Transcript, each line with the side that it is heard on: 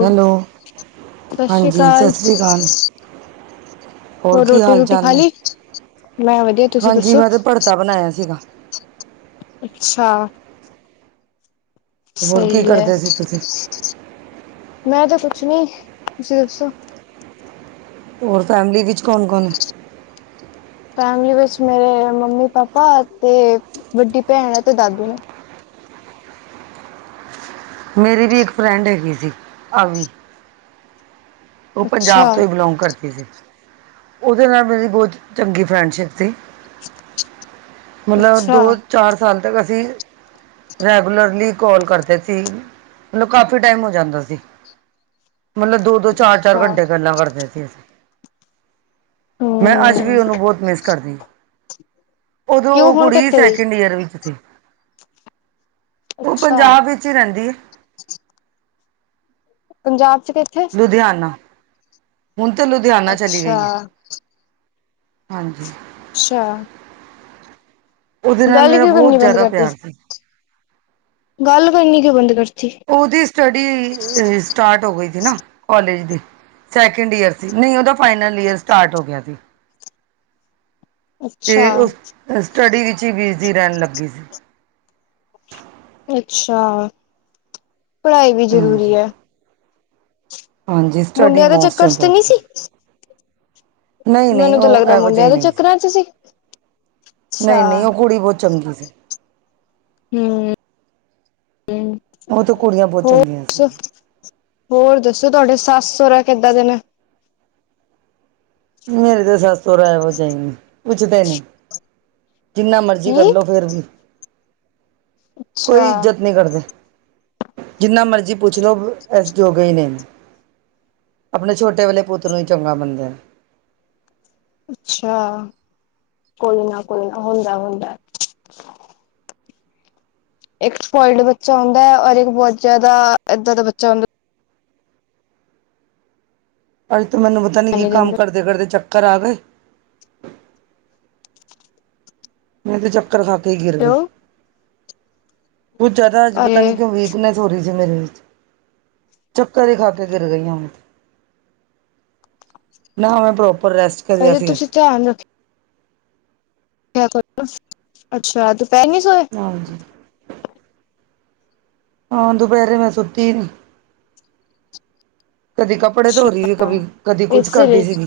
right: Hello,
left: ਸਤਿ ਸ੍ਰੀ
right: ਹਾਂਜੀ
left: ਅਕਾਲ
right: ਸਤਿ ਸ਼੍ਰੀ ਅਕਾਲ।
left: ਹੋਰ
right: ਕੀ ਹਾਲ
left: ਰੋਟੀ-ਰੂਟੀ
right: ਚਾਲ ਨੇ
left: ਖਾਲੀ, ਮੈਂ ਵਧੀਆ ਤੁਸੀਂ ਦੱਸੋ।
right: ਫੋਨ ਆਇਆ ਸੀਗਾ।
left: ਅੱਛਾ।
right: ਹੋਰ ਕੀ
left: ਸਹੀ ਹੈ,
right: ਕਰਦੇ ਸੀ ਤੁਸੀਂ
left: ਮੈਂ ਤੇ ਕੁਛ ਨੀ, ਤੁਸੀਂ ਦੱਸੋ
right: ਹੋਰ ਫੈਮਿਲੀ ਵਿੱਚ ਕੌਣ-ਕੌਣ ਹੈ।
left: ਫੈਮਿਲੀ ਵਿੱਚ ਮੇਰੇ ਮੰਮੀ-ਪਾਪਾ ਤੇ, ਵੱਡੀ ਭੈਣ ਤੇ ਦਾਦੀ ਹੈ।
right: ਮੇਰੀ ਵੀ ਇੱਕ ਫਰੈਂਡ ਹੈਗੀ ਸੀ, ਆਵੀ। ਉਹ ਪੰਜਾਬ
left: ਅੱਛਾ
right: ਤੋਂ ਇ ਬਿਲੋਂਗ ਕਰਦੀ ਸੀ, ਉਦੇ ਨਾ ਮੇਰੀ ਬੋਤ ਚੰਗੀ ਫਰੈਂਡਸ਼ਿਪ ਸੀ। ਮਤਲਬ,
left: ਅੱਛਾ
right: ਦੋ-ਚਾਰ ਸਾਲ ਤੱਕ ਅਸੀਂ ਰੈਗੂਲਰਲੀ ਕਾੱਲ ਕਰਦੇ ਸੀ ਮਤਲੱਬ ਕਾਫੀ਼ ਟਾਈਮ ਹੋ ਜਾਂਦਾ ਸੀ, ਮਤਲੱਬ ਦੋ ਚਾਰ-ਚਾਰ
left: ਅੱਛਾ
right: ਘੰਟੇ ਗੱਲਾਂ ਕਰਦੇ ਸੀ ਅਸੀ ਮੈਂ ਅੱਜ ਵੀ
left: ਹਮ
right: ਓਹਨੂੰ ਬੋਤ ਮਿਸ ਕਰਦੀ ਉਦੋਂ
left: ਕਿਉ
right: ਉਹ
left: ਹੁਣ
right: ਕੁੜੀ
left: ਕਿੱਥੇ ਗਈ
right: ਸੈਕਿੰਡ ਈਅਰ ਵਿੱਚ ਸੀ ਉਹ
left: ਅੱਛਾ
right: ਪੰਜਾਬ ਵਿੱਚ ਹੀ ਰੈਂਦੀ ਹੈ।
left: ਪੰਜਾਬ ਚ ਫੇਰ
right: ਲੁਧਿਆਨਾ, ਹੁਨ ਤੇ ਲੁਧਿਆਨਾ ਚਲੀ
left: ਅੱਛਾ
right: ਗਈ ਹੈ। ਹਾਂਜੀ।
left: ਛਾ,
right: ਉਹਦੇ ਨਾਲ
left: ਗੱਲ
right: ਮੇਰਾ
left: ਕਿਉਂ
right: ਬਹੁਤ
left: ਕਰਨੀ ਬੰਦ
right: ਜ਼ਿਆਦਾ
left: ਕਰਤੀ,
right: ਪਿਆਰ ਸੀ
left: ਗੱਲ ਕਰਨੀ ਕਿਉਂ ਬੰਦ ਕਰ
right: ਓ ਦੀ ਸਟਡੀ ਸਟਾਰਟ ਹੋ ਗਈ ਸੀ ਨਾ, ਕੋਲੇਜ ਦੀ, ਸੈਕਿੰਡ ਈਅਰ ਸੀ, ਨਈ ਓਦਾ ਫਾਈਨਲ ਈਅਰ ਸਟਾਰਟ ਹੋ ਗਿਆ ਸੀ। ਤੇ
left: ਅੱਛਾ
right: ਉਫ, ਸਟੱਡੀ ਵਿੱਚ ਇ ਬਿਜ਼ੀ ਰੈਣ ਲੱਗੀ ਸੀ।
left: ਅੱਛਾ, ਪੜ੍ਹਾਈ ਵੀ
right: ਹਾਂਜੀ
left: ਜਰੂਰੀ ਹੈ।
right: ਹਾਂਜੀ ਸਟੱਡੀ
left: ਮੁੰਡਿਆਂ ਦੇ ਚੱਕਰ ਚ ਤੇ ਨਈ ਸੀ
right: ਨਈ-ਨਈ
left: ਮੈਨੂੰ
right: ਓ
left: ਤਾਂ ਲੱਗਦਾ
right: ਐਵੋ
left: ਮੁੰਡਿਆਂ
right: ਜੇਹੀ
left: ਦੇ
right: ਨਈ ਸੀ
left: ਚੱਕਰਾਂ ਚ
right: ਨਈ-ਨਈ ਓ ਕੁੜੀ ਬੋਤ ਚੰਗੀ ਸੀ।
left: ਹੂੰ।
right: ਉਹ ਤਾਂ ਕੁੜੀਆਂ ਬਹੁਤ
left: ਹੋਰ
right: ਚੰਗੀਆਂ ਸੀ
left: ਦੱਸੋ, ਹੋਰ ਦੱਸੋ ਤੁਹਾਡੇ ਸੱਸ-ਸੋਰਾ ਕਿੱਦਾਂ ਦੇ ਨੇ?
right: ਮੇਰੇ ਤੇ ਸੱਸ ਸੌਰਾ ਐਵੇ ਜਹੀ ਨਹੀਂ ਪੁਛਦੇ ਨਹੀਂ। ਜਿੰਨਾ ਮਰਜ਼ੀ
left: ਕੀ
right: ਕਰਲੋ ਫੇਰ ਵੀ
left: ਅੱਛਾ
right: ਕੋਈ ਇਜਤ ਨਹੀਂ ਕਰਦੇ ਜਿੰਨਾ ਮਰਜ਼ੀ ਪੁੱਛ ਲਓ ਐਸੇ ਜੋਗੇ ਨਹੀਂ। ਆਪਣੇ ਛੋਟੇ ਵਾਲੇ ਪੁੱਤਰ ਨੂੰ ਹੀ ਚੰਗਾ ਮੰਨਦੇ।
left: ਅੱਛਾ ਕੋਈ ਨਾ ਕੋਈ ਨਾ ਹੁੰਦਾ, ਹੁੰਦਾ। ਇੱਕ ਸਪੋਇਲਡ ਬੱਚਾ ਹੁੰਦਾ ਹੈ ਔਰ ਇੱਕ ਬੋਤ ਜਾਦਾ ਏਦਾਂ ਦਾ ਬੱਚਾ ਹੁੰਦਾ।
right: ਅਜ ਤਾਂ ਮੈਨੂੰ ਪਤਾ ਨ
left: ਧਿਆਨ
right: ਕੀ
left: ਨਹੀਂ
right: ਕੰਮ
left: ਦਿੰਦਾ
right: ਕਰਦੇ, ਕਰਦੇ ਚੱਕਰ ਆ ਗਏ। ਮੈਂ ਤੇ ਚੱਕਰ ਖਾਕੇ ਹੀ ਗਿਰ ਗਈ
left: ਹੈਲੋ
right: ਕੁੱਛ ਜਾਦਾ ਅੱਜ ਪਤਾ ਨੀ
left: ਅਰੇ
right: ਕਿਉਂ ਵੀ ਰ [unintelligible] ਹੀ ਸੀ ਮੇਨੂ ਚੱਕਰ ਹੀ ਖਾ ਕੇ ਗਿਰ ਗਈ ਹ ਮੈਂ। ਨਾ ਮੈਂ ਪ੍ਰੋਪਰ ਰੈਸਟ ਕਰਿਆ
left: ਅਰੇ
right: ਸੀਗਾ।
left: ਤੁਸੀਂ ਧਿਆਨ ਰੱਖ। ਕਿਆ ਕਰ ਅੱਛਾ ਦੁਪਹਿਰ ਨ ਸੋਏ।
right: ਹਾਂਜੀ। ਹਾਂ ਦੁਪੈਰੇ ਮੈਂ ਸੁੱਤੀ ਨਹੀਂ। ਕਦੀ ਕੱਪੜੇ
left: ਅੱਛਾ
right: ਧੋ ਰਹੀ ਏ ਕਦੀ, ਕਦੀ ਕੁੱਝ
left: ਇਸੇ
right: ਕਰਦੀ
left: ਲਈ
right: ਸੀਗੀ।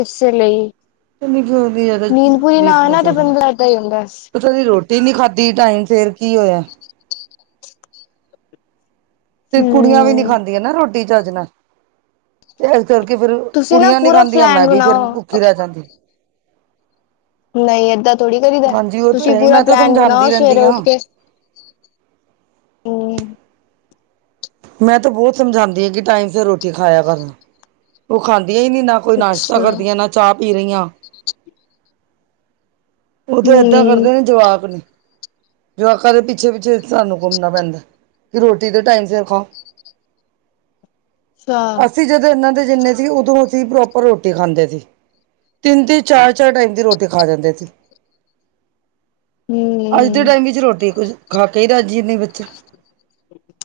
left: ਇਸੇ ਲਈ
right: ਪਤਾ ਨੀ ਕਿਉਂ ਇੰਨੀ ਜ਼ਿਆਦਾ
left: ਨੀਂਦ ਪੂਰੀ ਨਾ ਆ ਨਾ ਤੇ ਬੰਦਾ ਇਦਾਂ ਹੀ ਹੁੰਦਾ।
right: ਕਦੀ ਰੋਟੀ ਨੀ ਖਾਧੀ ਟਾਈਮ ਫਿਰ ਕੀ ਹੋਇਆ। ਤੇ ਕੁੜੀਆਂ ਵੀ ਨੀ
left: ਹਮ
right: ਖਾਂਦੀਆਂ ਨਾ ਰੋਟੀ ਚਜ ਨਾਲ। ਤੇ ਇਸ ਕਰਕੇ ਫੇਰ
left: ਤੁਸੀਂ ਨਾ
right: ਕੁੜੀਆਂ ਨੀ
left: ਪੂਰਾ
right: ਖਾਂਦੀਆਂ
left: ਪਲੈਨ
right: ਮੈਂ ਵੀ ਫੇਿਰ
left: ਬਣਾਓ
right: ਭੁੱਖੀ ਰੈ ਜਾਂਦੀ।
left: ਨਹੀਂ ਏਦਾਂ ਥੋੜ੍ਹੀ ਕਰੀਦਾ
right: ਹਾਂਜੀ ਉਹ ਤਾਂ
left: ਤੁਸੀਂ
right: ਹੈ
left: ਪੂਰਾ
right: ਮੈਂ ਤਾਂ
left: ਪਲੈਨ
right: ਸਮਝਾਂਦੀ
left: ਬਣਾਓ ਸਵੇਰੇ
right: ਰੈਂਦੀ ਹਾਂ।
left: ਉੱਠ ਕੇ ਹਮ
right: ਮੈਂ ਤਾਂ ਬੋਤ ਸਮਝਾਦੀ ਹਾਂ ਕਿ ਟਾਈਮ ਸਿਰ ਰੋਟੀ ਖਾਇਆ ਕਰ ਨ ਉਹ ਖਾਂਦੀਆਂ ਹੀ ਨਹੀਂ ਨਾ। ਕੋਈ ਨਾਸ਼ਤਾ
left: ਅੱਛਾ
right: ਕਰਦੀਆਂ ਨਾ ਚਾਹ ਪੀਦੀਆਂ। ਉਹਤੇ ਏਦਾਂ
left: ਹਮ
right: ਕਰਦੇ ਨੇ ਜਵਾਕ ਨੀ ਜਵਾਕਾਂ ਦੇ ਪਿੱਛੇ, ਪਿੱਛੇ ਸਾਨੂੰ ਘੁੰਮਣਾ ਪੈਂਦਾ ਕਿ ਰੋਟੀ ਦੇ ਟਾਈਮ ਸਿਰ ਖਾਓ। [inaudible]
left: ਸਾ
right: ਤੇ ਜਦੋਂ ਇਹਨਾਂ ਦੇ ਜਿੰਨੇ ਸੀ, ਉਦੋਂ ਅਸੀਂ ਪ੍ਰੋਪਰ ਰੋਟੀ ਖਾਂਦੇ ਸੀ। ਤਿੰਨ-ਤਿੰਨ, ਚਾਰ-ਚਾਰ ਟਾਈਮ ਦੀ ਰੋਟੀ ਖਾ ਜਾਂਦੇ ਸੀ।
left: ਹੂੰ।
right: ਜ ਦੇ ਟਾਈਮ ਵਿੱਚ ਰੋਟੀ ਕੁਝ ਖਾ ਕੇ ਹੀ ਰਾਜੀ ਨੀ ਬੱਚਾ।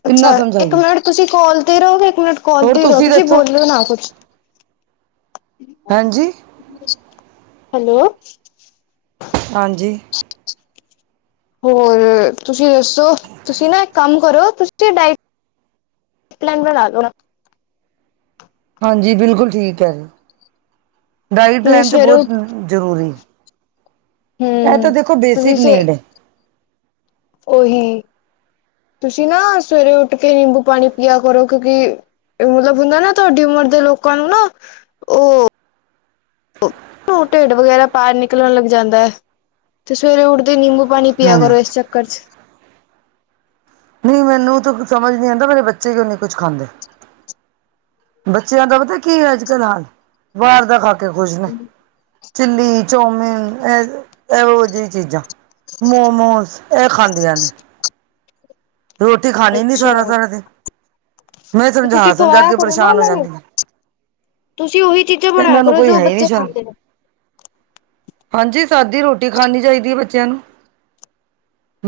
left: ਅੱਛਾ, ਇੱਕ ਮਿੰਟ ਤੁਸੀਂ ਕਾਲ ਤੇ ਰਹੋਗੇ, ਇੱਕ ਮਿੰਟ ਕਾਲ
right: ਹੋਰ
left: ਤੇ ਹੀ ਰਹੋ ਤੁਸੀਂ
right: ਦੱਸੋ
left: ਬੋਲਓ ਨਾ ਕੁਛ
right: [inaudible]
left: ਜੀ ਹਾਂਜੀ, ਹੈਲੋ।
right: ਹਾਂਜੀ।
left: ਹੋਰ ਤੁਸੀਂ ਦੱਸੋ? ਤੁਸੀਂ ਨਾ ਇੱਕ ਕੰਮ ਕਰੋ ਤੁਸੀਂ ਤੇ ਡਾਇ ਪਲੈਨ ਬਣਾ ਲਓ ਨਾ।
right: ਹਾਂਜੀ ਬਿਲਕੁਲ ਠੀਕ ਐ, ਡਾਇਟ
left: ਤੁਸੀਂ
right: ਪਲੈਨ ਤਾਂ
left: ਸਵੇਰੇ
right: ਬਹੁਤ ਆ ਜ਼ਰੂਰੀ। ਐ ਤਾਂ
left: ਹਮ
right: ਦੇਖੋ ਬੇਸਿਕ ਨੀਡ ਐ।
left: ਓਹੀ ਤੁਸੀਂ ਨਾ ਸਵੇਰੇ ਉੱਠ ਕੇ ਨਿੰਬੂ ਪਾਣੀ ਪਿਆ ਕਰੋ ਕਿਉਂਕਿ ਇਹ ਮਤਲਬ ਹੁੰਦਾ ਨਾ ਤੁਹਾਡੀ ਉਮਰ ਦੇ ਲੋਕਾਂ ਨੂੰ ਨਾ ਉਹ ਓ ਢਿੱਡ ਵਗੈਰਾ ਪਾਰ ਨਿਕਲਣ ਲੱਗ ਜਾਂਦਾ, ਤੇ ਸਵੇਰੇ ਉੱਠਦੇ ਨਿੰਬੂ ਪਾਣੀ ਪਿਆ ਕਰੋ
right: ਹਾਂਜੀ
left: ਇਸ ਚੱਕਰ 'ਚ
right: ਨਈ ਮੈਨੂੰ ਤਾਂ ਕੁਛ ਸਮਝ ਨਹੀਂ ਆਂਦਾ ਮੇਰੇ ਬੱਚੇ ਕਿਉਂ ਨਹੀਂ ਨੀ ਕੁਛ ਖਾਂਦੇ। ਬੱਚਿਆਂ ਦਾ ਪਤਾ ਕੀ ਅੱਜ ਕੱਲ ਹਾਲ, ਬਾਹਰ ਦਾ ਖਾ ਕੇ ਖੁਸ਼ ਨੇ। ਚਿੱਲੀ ਚੌਮਿਨ ਇਹ ਇਹੋ ਜਿਹੀ ਚੀਜ਼ਾਂ। ਮੋਮੋਸ ਐ ਖਾਂਦੀਆਂ ਨੇ। ਰੋਟੀ ਖਾਣੀ ਨੀ ਸਾਰਾ,
left: ਅੱਛਾ
right: ਸਾਰਾ ਦਿਨ। ਮੈਂ
left: ਤੇ ਤੁਸੀਂ
right: ਸਮਝਾ-ਸਮਝਾ
left: ਖਵਾਇਆ
right: ਕੇ
left: ਕਰੋ ਨਾ
right: ਪਰੇਸ਼ਾਨ ਹੋ
left: ਉਹਨਾਂ ਨੂੰ
right: ਜਾਂਨੀ ਆ।
left: ਤੁਸੀਂ ਉਹੀ ਚੀਜ਼ਾਂ ਬਣਾਇਆ ਕਰੋ ਜੋ
right: ਹੈ ਹੀ ਨਹੀਂ
left: ਬੱਚੇ
right: ਸ਼ਰਮ
left: ਖਾਂਦੇ ਨੇ।
right: ਹਾਂਜੀ ਸਾਦੀ ਰੋਟੀ ਖਾਣੀ ਚਾਹੀਦੀ ਐ ਬੱਚਿਆਂ ਨੂੰ।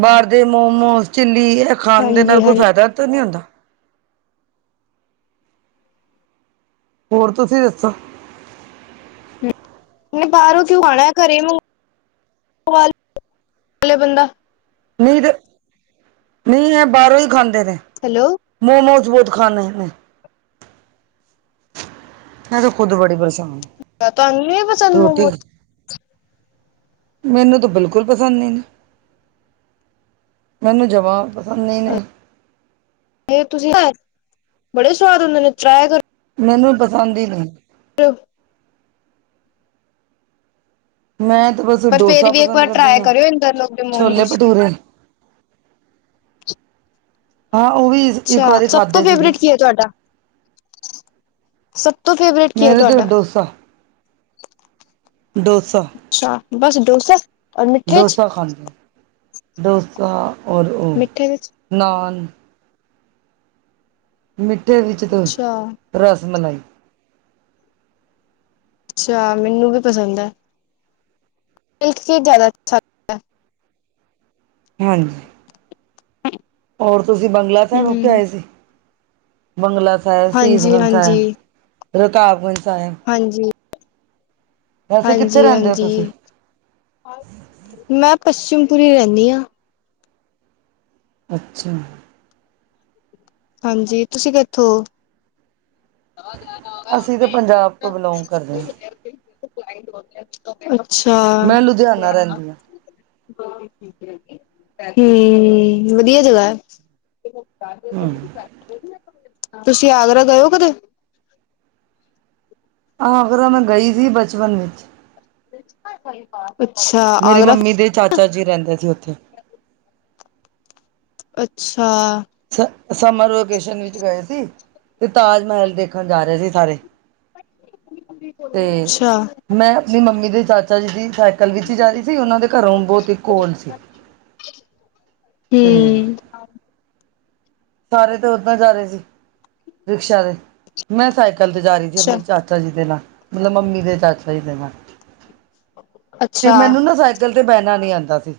right: ਬਾਹਰ ਦੇ ਮੋਮੋਸ ਚਿੱਲੀ ਇਹ ਖਾਣ ਦੇ ਨਾਲ
left: ਹਾਂਜੀ
right: ਕੋਈ
left: ਹਾਂਜੀ
right: ਫਾਇਦਾ ਤਾਂ ਨਹੀਂ ਹੁੰਦਾ। ਹੋਰ ਤੁਸੀਂ ਦੱਸੋ?
left: ਨੀ ਬਾਹਰੋਂ ਕਿਉ ਆਉਣਾ ਘਰੇ ਮੰਗ ਵਾ ਲੇ ਬੰਦਾ।
right: ਨਈ ਤੇ, ਨਈ ਏ ਬਾਹਰੋਂ ਈ ਖਾਂਦੇ ਨੇ।
left: ਹੈਲੋ
right: ਮੋਮੋਜ਼ ਬਹੁਤ ਖਾਨੇ ਨੇ। ਮੈਂ ਤੇ ਖੁਦ ਬੜੀ ਪਰੇਸ਼ਾਨ ਆ।
left: ਅ ਤੁਹਾਨੂੰ ਨਹੀਂ ਪਸੰਦ ਮੋਮੋਜ਼?
right: ਮੈਨੂੰ ਤੇ ਬਿਲਕੁਲ ਪਸੰਦ ਨਹੀਂ ਨੇ। ਮੈਨੂੰ ਜਮਾ ਪਸੰਦ ਨਹੀਂ ਨੇ।
left: [unintelligible] ਬੜੇ ਸਵਾਦ ਹੁੰਦੇ ਨੇ ਟਰਾਈ ਕਰੋ।
right: ਮੈਨੂੰ ਪਸੰਦ ਈ ਨਹੀਂ।
left: [unintelligible]
right: ਮੈਂ ਤੇ ਬਸ
left: ਪਰ
right: ਡੋਸਾ
left: ਫੇਰ ਵੀ ਇੱਕ
right: ਪਸੰਦ
left: ਵਾਰ
right: ਕਰਦੀ
left: ਟਰਾਈ
right: ਐ,
left: ਕਰਿਓ ਇੰਦਰ ਲੋਕ ਦੇ
right: ਛੋਲੇ
left: ਮੋਮੋਸ
right: ਭਟੂਰੇ ਹਾਂ ਉਹ ਵੀ ਇਸ ਇੱਕ
left: ਅੱਛਾ
right: ਵਾਰੀ
left: ਸਭ ਤੋਂ
right: ਖਾਧੇ ਸੀਗੇ।
left: ਫੇਵਰੇਟ ਕੀ ਆ ਤੁਹਾਡਾ ਸਭ ਤੋਂ ਫੇਵਰੇਟ ਕੀ ਹੈ
right: ਮੇਰੇ ਤਾਂ
left: ਤੁਹਾਡਾ?
right: ਡੋਸਾ ਡੋਸਾ
left: ਸਾ, ਬਸ ਡੋਸਾ ਔਰ ਮਿੱਠੇ ਚ
right: ਦੋਸਾ ਖਾਂਦੀ ਆ, ਡੋਸਾ ਔਰ ਉਹ
left: ਮਿੱਠੇ ਵਿੱਚ
right: ਨਾਨ ਮਿੱਠੇ ਵਿੱਚ ਤੂੰ
left: ਅੱਛਾ
right: ਰਸ ਮਲਾਈ
left: ਅੱਛਾ ਮੈਨੂੰ ਵੀ ਪਸੰਦ ਹੈ ਲਥ ਜ਼ਿਆਦਾ ਅੱਛਾ
right: ਹਾਂਜੀ ਹੋਰ ਤੁਸੀਂ ਬੰਗਲਾ ਸਾਹਿਬਹੋ ਕੇ
left: ਹਮ
right: ਆਏ ਸੀ ਬੰਗਲਾ ਸਾਹਿਬ
left: ਹਾਂਜੀ
right: ਸੀਸਗੰਜ
left: ਹਾਂਜੀ
right: ਸਾਹਿਬ ਰਤਾਬ ਗੰਜ ਸਾਹਿਬ
left: ਹਾਂਜੀ
right: ਵੈਸੇ ਕਿੱਥੇ
left: ਹਾਂਜੀ
right: ਰਹਿੰਦੇ ਹੋ
left: ਹਾਂਜੀ
right: ਤੁਸੀਂ
left: ਮੈਂ ਪਛਮਪੁਰੀ ਰਹਿੰਦੀ ਹਾਂ
right: ਅੱਛਾ
left: ਹਾਂਜੀ ਤੁਸੀਂ ਕਿੱਥੋਂ
right: ਅਸੀਂ ਤਾਂ ਪੰਜਾਬ ਤੋਂ ਬਿਲੋਂਗ ਕਰਦੇ ਹਾਂ
left: [unintelligible] ਅੱਛਾ
right: ਮੈਂ ਲੁਧਿਆਣਾ ਰਹਿੰਦੀ ਹਾਂ
left: ਹਮ ਵਧੀਆ ਜਗ੍ਹਾ
right: ਹਮ
left: ਤੁਸੀਂ ਆਗਰਾ ਗਏ ਹੋ ਕਦੇ
right: ਆਹ ਅਗਰ ਮੈਂ ਗਈ ਸੀ ਬਚਪਨ ਵਿੱਚ
left: ਅੱਛਾ
right: ਮੇਰੀ
left: ਆਗਰਾ
right: ਮੰਮੀ ਦੇ ਚਾਚਾ ਜੀ ਰਹਿੰਦੇ ਸੀ ਉੱਥੇ
left: ਅੱਛਾ
right: ਸ ਸਮਰ ਵੋਕੇਸ਼ਨ ਵਿੱਚ ਗਏ ਸੀ ਅਤੇ ਤਾਜ ਮਹਿਲ ਦੇਖਣ ਜਾ ਰਿਹਾ ਸੀ ਸਾਰੇ ਤੇ
left: ਅੱਛਾ
right: ਮੈਂ ਆਪਣੀ ਮੰਮੀ ਦੇ ਚਾਚਾ ਜੀ ਦੀ ਸਾਈਡ ਕਲ ਵਿੱਚ ਹੀ ਜਾ ਰਹੀ ਸੀ ਉਹਨਾਂ ਦੇ ਘਰੋਂ ਬਹੁਤ ਹੀ ਕੋਲ ਸੀ ਤੇ
left: ਹਮ
right: ਸਾਰੇ ਤੇ ਉਓਦਾਂ ਜਾ ਰਹੇ ਸੀ ਰਿਕਸ਼ਾ ਤੇ ਮੈਂ ਸਾਈਕਲ ਤੇ ਜਾ ਰਹੀ ਸੀ
left: ਅੱਛਾ
right: ਆਪਣੀ ਚਾਚੀ ਚਾਚਾ ਜੀ ਦੇ ਨਾਲ ਮਤਲਬ ਮੰਮੀ ਦੇ ਚਾਚਾ ਜੀ ਦੇ ਨਾਲ ਤੇ ਮੈਨੂੰ
left: ਅੱਛਾ-ਅੱਛਾ
right: ਨਾ ਕਲ ਤੇ ਬਹਿਣਾ ਨਹੀਂ ਆਉਂਦਾ ਸੀ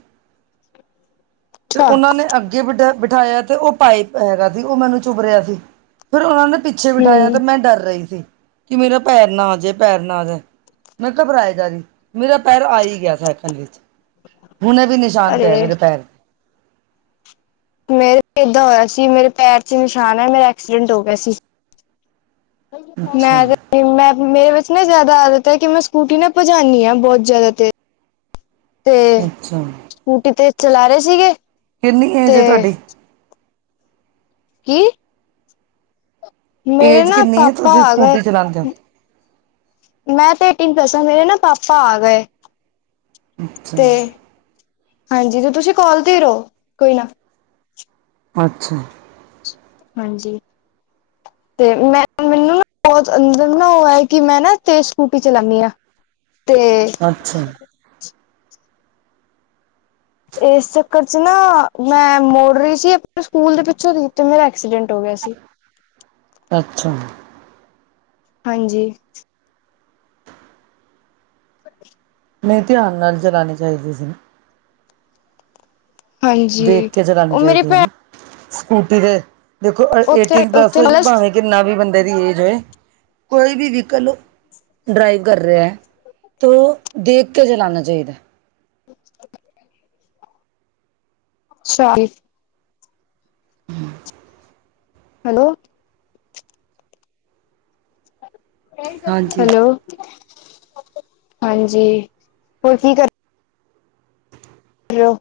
right: ਤੇ ਉਹਨਾਂ ਨੇ ਅੱਗੇ ਅੱਗੇ ਬਿਠਾ ਬਿਠਾਇਆ ਤੇ ਉਹ ਪਾਈਪ ਹੈਗਾ ਸੀ ਉਹ ਮੈਨੂੰ ਚੁੱਭ ਰਿਹਾ ਸੀ ਫੇਿਰ ਉਹਨਾਂ ਨੇ ਪਿੱਛੇ ਬਿਠਾਇਆ
left: ਹੂੰ
right: ਤੇ ਮੈਂ ਡਰ ਰਹੀ ਸੀ ਕਿ ਮੇਰਾ ਪੈਰ ਨਾ ਜਾਏ ਪੈਰ ਨਾ ਜਾਏ ਮੈਂ ਘਬਰਾਏ ਜਾਾ ਰੀ ਮੇਰਾ ਪੈਰ ਆਈ ਗਿਆ ਸਾਈਕਲ ਵਿੱਚ ਹੂਣੇ ਵੀ ਨਿਸ਼ਾਨ ਪੇ ਰੇ ਹੈ
left: ਅਰੇ
right: ਮੇਰੇ ਪੈਰ
left: ਮੇਰੇ ਏਦਾਂ ਹੋਇਆ ਸੀ ਮੇਰੇ ਪੈਰ ਚ ਨਿਸ਼ਾਨ ਹੈ ਮੇਰਾ ਐਕਸੀਡੈਂਟ ਹੋ ਗਿਆ ਸੀ ਮੈਂ
right: ਅੱਛਾ ਜੀ,
left: ਅਗਰ ਮੈਂ ਮੇਰੇ ਵਿੱਚ ਨਾ ਜ਼ਿਆਦਾ ਆਦਤ ਹੈ ਕਿ ਮੈਂ ਸਕੂਟੀ ਨਾ ਪਜਾਨੀ ਹਾਂ, ਬਹੁਤ ਜ਼ਿਆਦਾ ਤੇਜ ਤੇ
right: ਅੱਛਾ
left: ਸਕੂਟੀ ਤੇ ਚਲਾ ਰਹੇ ਸੀਗੇ
right: ਕਿੰਨੀ ਏਜ
left: ਤੇ
right: ਹੈ ਤੁਹਾਡੀ
left: ਕੀ ਮੇਰੇ
right: ਏਜ
left: ਨਾ
right: ਕਿੰਨੀ ਹੈ
left: ਪਾਪਾ
right: ਤੁਸੀਂ
left: ਆ ਗਏ
right: ਸਕੂਟੀ ਚਲਾਉਂਦੇ ਹੋ
left: ਮੈਂ ਤਾ ਏਟੀਨ ਪਲਸ ਆ ਮੇਰੇ ਨਾ ਪਾਪਾ ਆ ਗਏ
right: ਅੱਛਾ
left: ਤੇ ਹਾਂਜੀ ਜ ਤੁਸੀਂ ਕੋਲ ਤੇ ਰਹੋ ਕੋਈ ਨਾ
right: ਅੱਛਾ
left: ਹਾਂਜੀ ਤੇ ਮੈਂ ਮੈਨੂੰ ਨਾ ਬਹੁਤ ਅਦੰਰ ਨਾ ਉਹ ਹੈ ਕਿ ਮੈਂ ਨਾ ਤੇਜ਼ ਸਕੂਟੀ ਚਲਾਨੀ ਆ ਤੇ
right: ਅੱਛਾ
left: ਇਸ ਚੱਕਰ ਚ ਨਾ ਮੈਂ ਮੋੜ ਰਹੀ ਸੀ, ਆਪਨੇ ਸਕੂਲ ਦੇ ਪਿੱਛੋਂ ਦੀ ਤੇ ਮੇਰਾ ਐਕਸੀਡੈਂਟ ਹੋ ਗਿਆ ਸੀ
right: ਅੱਛਾ
left: ਹਾਂਜੀ [inaudible]
right: ਨਈ ਧਿਆਨ ਨਾਲ ਚਲਾਨੀ ਚਾਹੀਦੀ ਸੀ ਦੇਖ
left: ਹਾਂਜੀ
right: ਕੇ ਚਲਾਨੀ
left: ਉਹ ਮੇਰੀ
right: ਚਾਹੀਦੀ
left: ਭੈਣ
right: ਸੀ, ਸਕੂਟੀ ਦੇ ਦੇਖੋ
left: ਉੱਥੇ
right: ਏਟੀਨ ਪਲੱਸ
left: ਉੱਥੇ ਨਾਲ
right: ਭਾਵੇਂ ਕਿਨਾ ਵੀ ਬੰਦੇ ਦੀ ਏਜ ਹੈ, ਕੋਈ ਵੀ ਵੀਕਲ ਨੂੰ, ਡਰਾਈਵ ਕਰ ਰਿਹਾ ਐ, ਤੋ ਦੇਖ ਕੇ ਚਲਾਨਾ ਚਾਹੀਦਾ,
left: ਸ਼ਾਹੀ [unintelligible]
right: ਹਮ [unintelligible]
left: ਹੈਲੋ
right: ਹਾਂਜੀ
left: ਹੈਲੋ ਹਾਂਜੀ, ਹੋਰ ਕੀ ਕਰ ਰੋ-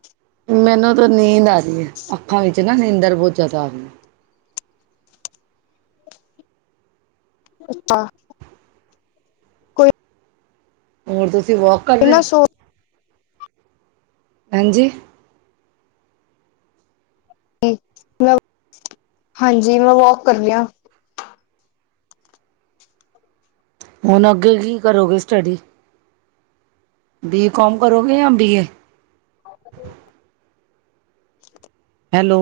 right: ਮੈਨੂੰ ਤਾਂ ਨੀਂਦ ਆ ਰਹੀ ਹੈ, ਅੱਖਾਂ ਵਿੱਚ ਨਾ ਨੀਂਦਰ ਬਹੁਤ ਜਿਆਦਾ ਆ ਗਈ
left: ਅੱਛਾ- ਕੋਈ
right: ਹੋਰ ਤੁਸੀਂ ਵੋਕ ਕਰ ਰਹੇ
left: ਇਹਨਾਂ
right: ਹੋ
left: ਸੂ
right: ਹਾਂਜੀ
left: ਮੈਂ ਹਾਂਜੀ, ਮੈਂ ਵੋਕ ਕਰਨੀ ਆ
right: ਹੁਣ ਅੱਗੇ ਕੀ ਕਰੋਗੇ ਸਟੱਡੀ? ਬੀ- ਕੋੌਮ ਕਰੋਗੇ, ਜਾਂ ਬੀ-ਏ
left: ਹ [inaudible]
right: ਹੈਲੋ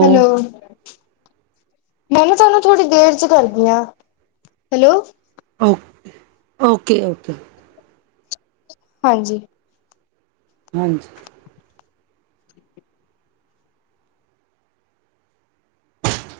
left: ਹੈਲੋ ਮੈਂ ਨਾ ਤੁਹਾਨੂੰ ਥੋੜ੍ਹੀ ਦੇਰ ਚ ਕਰਦੀ ਆ, ਹੈਲੋ
right: ਓਕੇ- ਓਕੇ- ਓਕੇ
left: ਹਾਂਜੀ।
right: ਹਾਂਜੀ।